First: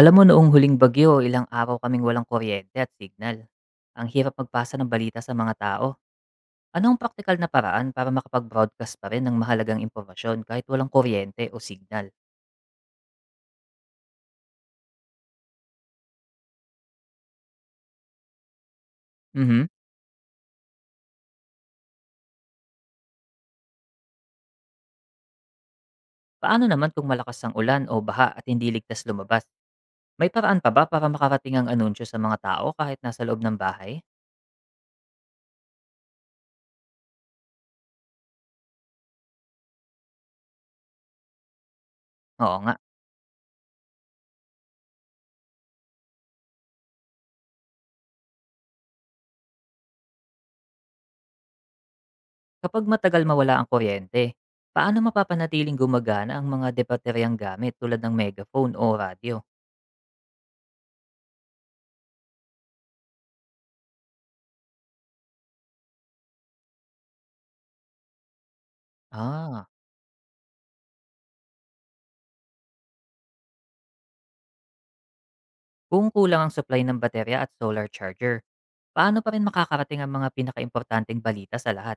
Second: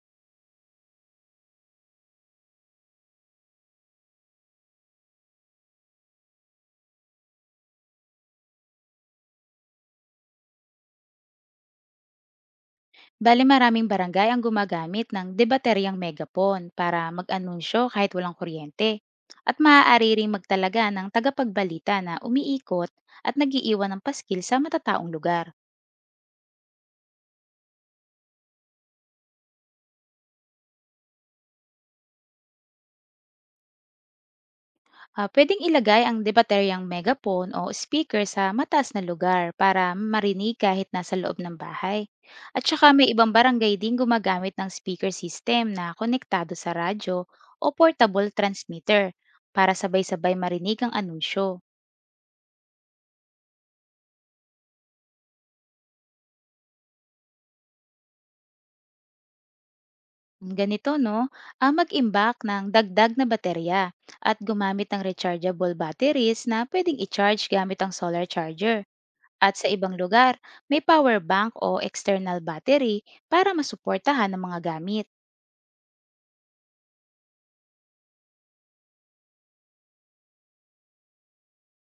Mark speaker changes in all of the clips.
Speaker 1: Alam mo noong huling bagyo, ilang araw kaming walang kuryente at signal. Ang hirap magpasa ng balita sa mga tao. Anong ang praktikal na paraan para makapag-broadcast pa rin ng mahalagang impormasyon kahit walang kuryente o signal?
Speaker 2: Bale maraming barangay ang gumagamit ng debateryang megapon para mag-anunsyo kahit walang kuryente. At
Speaker 1: Mhm.
Speaker 2: maaari ring magtalaga ng tagapagbalita na umiikot at nagiiwan ng paskil sa matataong lugar.
Speaker 1: Paano naman kung malakas ang ulan o baha at hindi ligtas lumabas? May paraan pa ba para makarating ang anunsyo sa mga tao kahit nasa loob ng bahay?
Speaker 2: Pwedeng ilagay ang debateryang megapon o speaker sa mataas na lugar para marinig kahit nasa loob ng bahay.
Speaker 1: Oo
Speaker 2: At
Speaker 1: nga.
Speaker 2: saka may ibang barangay din gumagamit ng speaker system na konektado sa radyo o portable transmitter para sabay-sabay marinig ang anunsyo.
Speaker 1: Kapag matagal mawala ang kuryente, paano mapapanatiling gumagana ang mga debateryang gamit tulad ng megaphone o radyo?
Speaker 2: Ganito no, ang mag-imbak ng dagdag na baterya at gumamit ng rechargeable batteries na pwedeng i-charge gamit ang solar charger. At
Speaker 1: Ah.
Speaker 2: sa ibang lugar, may power bank o external battery para masuportahan ng mga gamit.
Speaker 1: Kung kulang ang supply ng baterya at solar charger, paano pa rin makakarating ang mga pinakaimportanteng balita sa lahat?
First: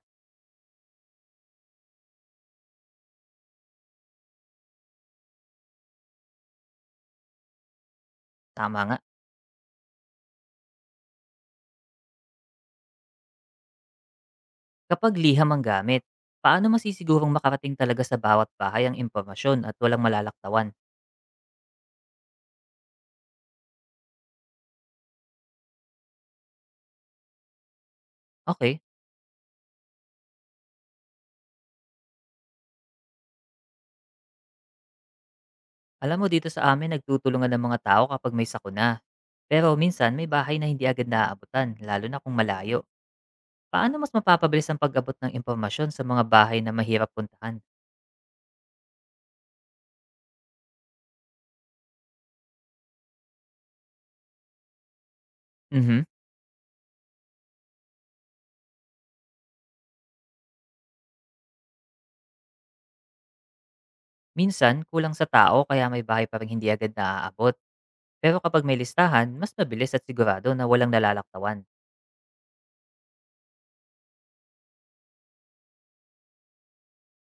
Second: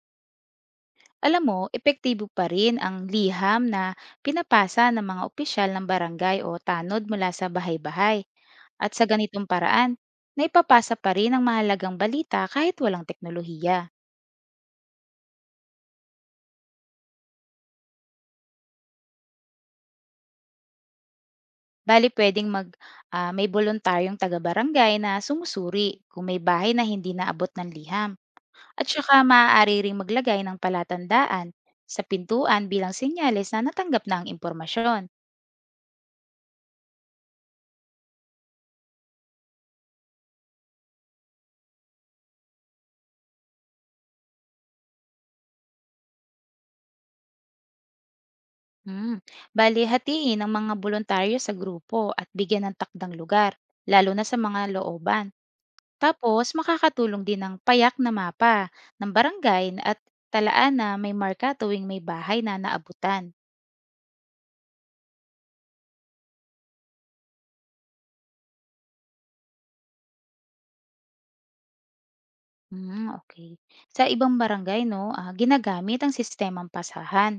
Speaker 2: Alam mo, epektibo pa rin ang liham na pinapasa ng mga opisyal ng barangay o tanod mula sa bahay-bahay.
Speaker 1: Tama
Speaker 2: At
Speaker 1: nga.
Speaker 2: sa ganitong paraan, naipapasa pa rin ang mahalagang balita kahit walang teknolohiya.
Speaker 1: Kapag liham ang gamit, paano masisigurong makarating talaga sa bawat bahay ang impormasyon at walang malalaktawan?
Speaker 2: Bali may boluntaryong taga-barangay na sumusuri kung may bahay na hindi naabot ng liham.
Speaker 1: Okay.
Speaker 2: At saka maaari ring maglagay ng palatandaan sa pintuan bilang senyales na natanggap na ang impormasyon.
Speaker 1: Alam mo, dito sa amin nagtutulungan ng mga tao kapag may sakuna. Pero minsan may bahay na hindi agad naaabutan, lalo na kung malayo. Paano mas mapapabilis ang pag-abot ng impormasyon sa mga bahay na mahirap puntahan?
Speaker 2: Hmm. Bale hatiin ang mga boluntaryo sa grupo at bigyan ng takdang lugar, lalo na sa mga looban.
Speaker 1: Mhm.
Speaker 2: Tapos makakatulong din ang payak na mapa ng barangay at talaan na may marka tuwing may bahay na naabutan.
Speaker 1: Minsan, kulang sa tao kaya may bahay pa rin hindi agad naaabot. Pero kapag may listahan, mas mabilis at sigurado na walang nalalaktawan.
Speaker 2: Hmm, okay. Sa ibang barangay 'no, ginagamit ang sistemang pasahan.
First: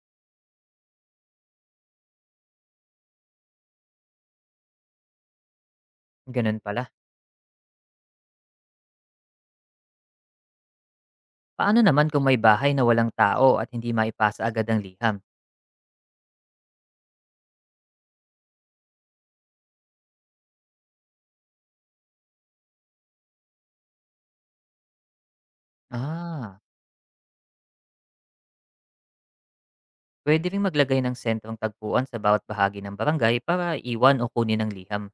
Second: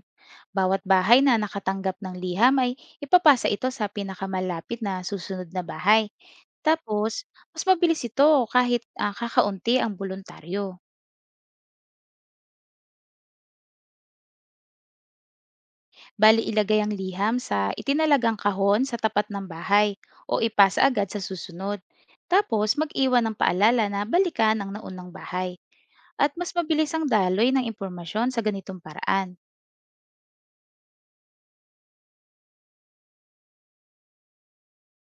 Speaker 2: Bawat bahay na nakatanggap ng liham ay ipapasa ito sa pinakamalapit na susunod na bahay.
Speaker 1: Ganun pala.
Speaker 2: Tapos mas mabilis ito kahit, kakaunti ang boluntaryo.
Speaker 1: Paano naman kung may bahay na walang tao at hindi maipasa agad ang liham?
Speaker 2: Bale ilagay ang liham sa itinalagang kahon sa tapat ng bahay o ipasa agad sa susunod. Tapos mag-iwan ng paalala na balikan ang naunang bahay, at mas
Speaker 1: Ah,
Speaker 2: mabilis ang daloy ng impormasyon sa ganitong paraan.
Speaker 1: pwede rin maglagay ng sentrong tagpuan sa bawat bahagi ng barangay para iwan o kunin ang liham.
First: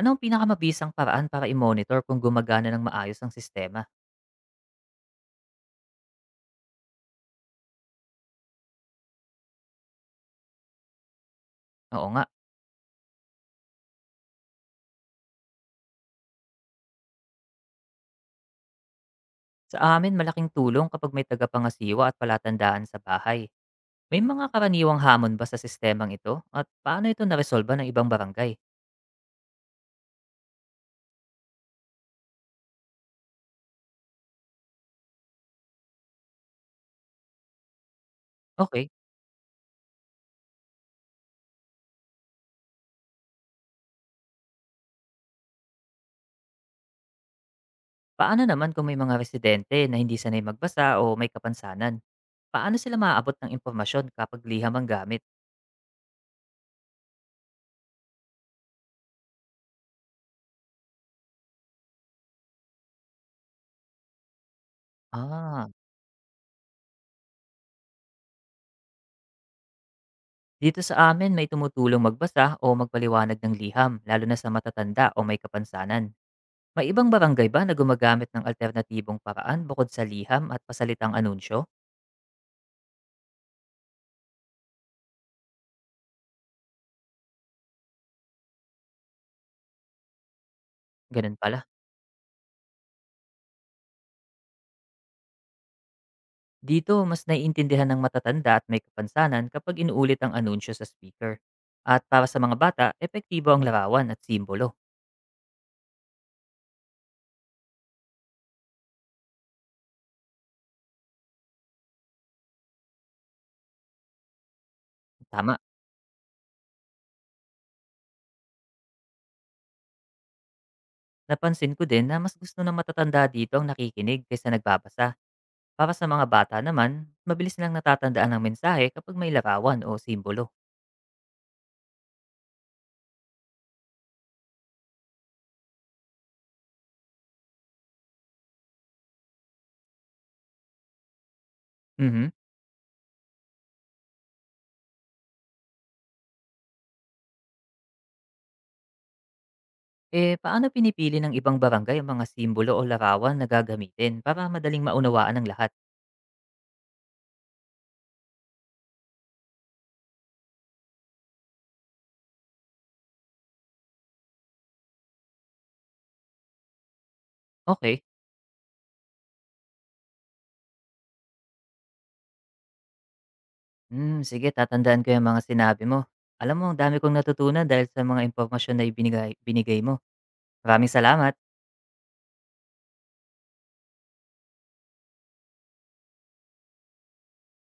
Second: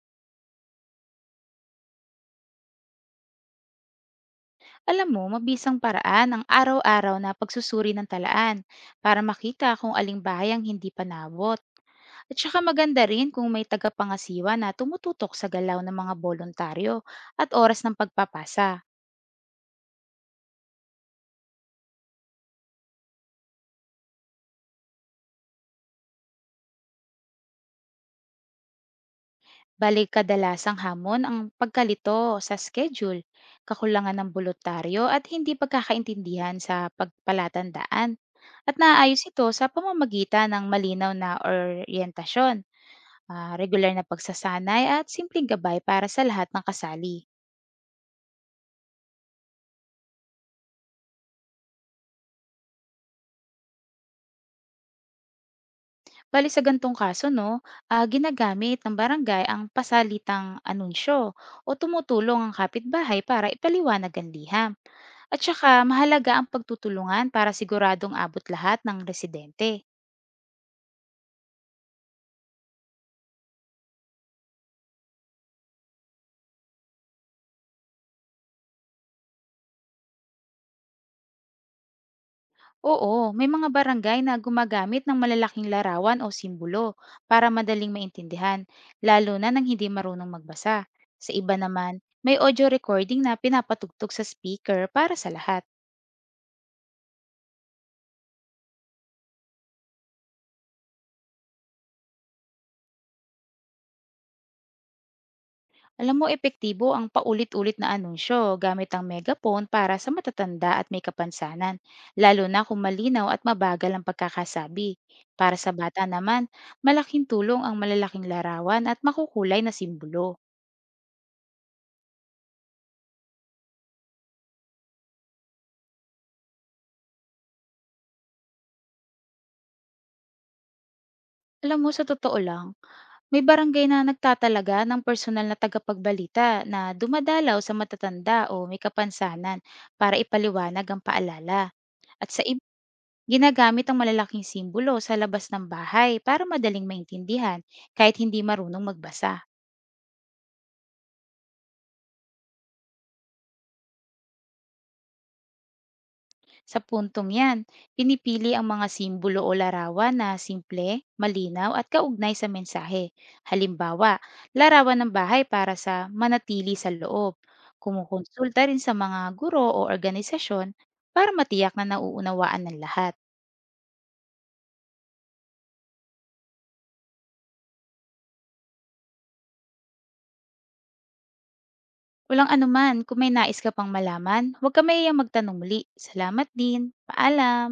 Speaker 1: Ano ang pinakamabisang paraan para i-monitor kung gumagana ng maayos ang sistema?
Speaker 2: Alam mo, mabisang paraan ang araw-araw na pagsusuri ng talaan para makita kung aling bahay ang hindi panabot.
Speaker 1: Oo nga,
Speaker 2: At saka maganda rin kung may tagapangasiwa na tumututok sa galaw ng mga bolontaryo at oras ng pagpapasa.
Speaker 1: sa amin malaking tulong kapag may tagapangasiwa at palatandaan sa bahay. May mga karaniwang hamon ba sa sistemang ito? At paano ito naresolba ng ibang barangay?
Speaker 2: Balik kadalasang hamon ang pagkalito sa schedule, kakulangan ng voluntaryo at hindi pagkakaintindihan sa pagpalatandaan. At
Speaker 1: Okay.
Speaker 2: naayos ito sa pamamagitan ng malinaw na oryentasyon, regular na pagsasanay at simpleng gabay para sa lahat ng kasali.
Speaker 1: Paano naman kung may mga residente na hindi sanay magbasa o may kapansanan? Paano sila maaabot ng impormasyon kapag liham ang gamit?
Speaker 2: Bali sa gantong kaso, no, ginagamit ng barangay ang pasalitang anunsyo o tumutulong ang kapitbahay para ipaliwanag ang liham. At
Speaker 1: Ah,
Speaker 2: saka mahalaga ang pagtutulungan para siguradong abot lahat ng residente.
Speaker 1: dito sa amin may tumutulong magbasa o magpaliwanag ng liham, lalo na sa matatanda o may kapansanan. May ibang barangay ba na gumagamit ng alternatibong paraan bukod sa liham at pasalitang anunsyo?
Speaker 2: Oo, may mga barangay na gumagamit ng malalaking larawan o simbolo para madaling maintindihan, lalo na nang hindi marunong magbasa. Sa
Speaker 1: Ganun
Speaker 2: iba
Speaker 1: pala.
Speaker 2: naman, may audio recording na pinapatugtog sa speaker para sa lahat.
Speaker 1: Dito, mas naiintindihan ng matatanda at may kapansanan kapag inuulit ang anunsyo sa speaker. At para sa mga bata, epektibo ang larawan at simbolo.
Speaker 2: Alam mo, epektibo ang paulit-ulit na anunsyo gamit ang megaphone para sa matatanda at may kapansanan, lalo na kung malinaw at mabagal ang pagkakasabi. Para
Speaker 1: Tama.
Speaker 2: sa bata naman, malaking tulong ang malalaking larawan at makukulay na simbolo.
Speaker 1: Napansin ko din na mas gusto ng matatanda dito ang nakikinig kaysa nagbabasa. Para sa mga bata naman, mabilis nilang natatandaan ang mensahe kapag may larawan o simbolo.
Speaker 2: Alam mo, sa totoo lang, may barangay na nagtatalaga ng personal na tagapagbalita na dumadalaw sa matatanda o may kapansanan para ipaliwanag ang paalala.
Speaker 1: Mhm.
Speaker 2: At sa iba, ginagamit ang malalaking simbolo sa labas ng bahay para madaling maintindihan kahit hindi marunong magbasa.
Speaker 1: Eh, paano pinipili ng ibang barangay ang mga simbolo o larawan na gagamitin para madaling maunawaan ng lahat?
Speaker 2: Sa puntong yan, pinipili ang mga simbolo o larawan na simple, malinaw at kaugnay sa mensahe. Halimbawa, larawan ng bahay para sa manatili sa loob.
Speaker 1: Okay.
Speaker 2: Kumukonsulta rin sa mga guro o organisasyon para matiyak na nauunawaan ng lahat.
Speaker 1: Hmm, sige, tatandaan ko yung mga sinabi mo. Alam mo, ang dami kong natutunan dahil sa mga impormasyon na ibinigay, binigay mo. Maraming salamat.
Speaker 2: Walang anuman, kung may nais ka pang malaman, huwag ka mahihiyang magtanong muli. Salamat din. Paalam!